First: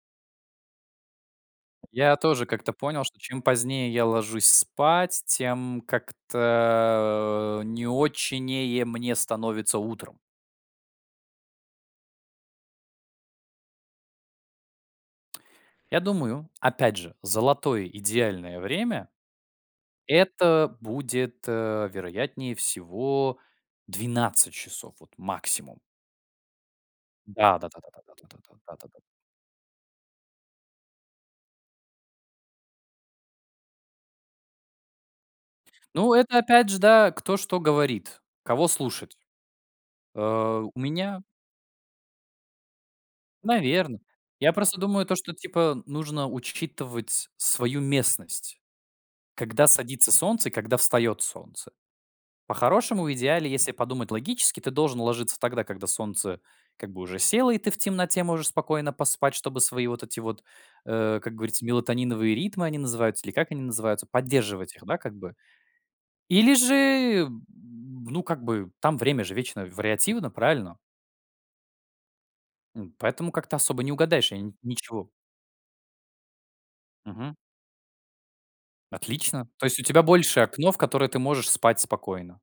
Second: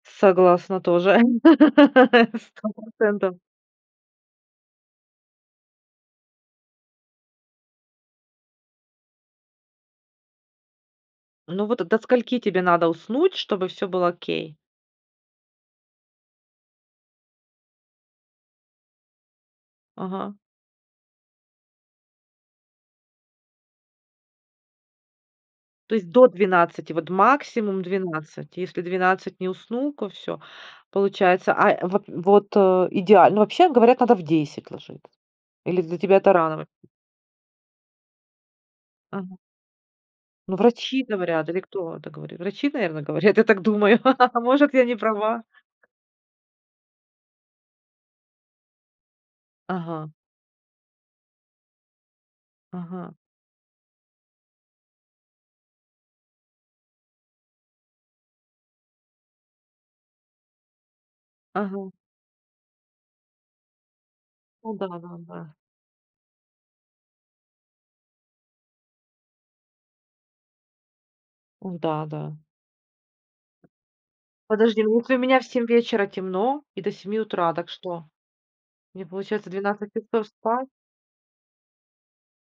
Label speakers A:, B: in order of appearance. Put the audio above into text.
A: Согласна тоже.
B: Я тоже
A: сто
B: как-то понял, что,
A: процентов.
B: чем позднее я ложусь спать, тем как-то, не очень не е мне становится утром.
A: Ну вот, до скольки тебе надо уснуть, чтобы всё было окей?
B: Я думаю, опять же, золотое идеальное время
A: Ага.
B: это будет, э, вероятнее всего, 12 часов, вот, максимум.
A: То есть, до 12, вот,
B: Да-да-да,
A: максимум,
B: да-да-да,
A: 12.
B: да-да-да,
A: Если
B: да-да-да.
A: 12 не усну, ко всё. Получается, а, э, вот вот, э, идеально ну, вообще, говорят, надо в 10 ложит Или для
B: Ну,
A: тебя это
B: это
A: рано очень?
B: опять же, да, кто что говорит, кого слушать.
A: Ага. Ну,
B: Э, у
A: врачи
B: меня
A: говорят или кто это говорит? Врачи, наверно, говорят, я так думаю.
B: Наверно.
A: А,
B: Я
A: может,
B: просто
A: я не
B: думаю, то, что,
A: права?
B: типа, нужно учитывать свою местность. Когда садится
A: Ага.
B: солнце и когда встаёт солнце. По-хорошему, в
A: Ага.
B: идеале, если подумать логически, ты должен ложиться тогда, когда солнце, как бы, уже село, и ты в темноте можешь спокойно поспать, чтобы свои вот эти вот, э, как говорится,
A: Ага.
B: мелатониновые ритмы они называются или как они называются,
A: Ну
B: поддерживать их, да, как бы.
A: да-да-да.
B: Или же, м, ну, как бы, там, время же вечно вариативно, правильно?
A: Ой, да, да.
B: М, поэтому как-то
A: Ой, да, да.
B: особо не угадаешь я нь
A: Подожди, ну,
B: ничего.
A: если у меня в 7 вечера темно и до 7
B: Мгм.
A: утра, так что? Мне,
B: Отлично.
A: получается,
B: То есть, у
A: 12
B: тебя
A: часов
B: больше
A: спать?
B: окно, в которое ты можешь спать спокойно?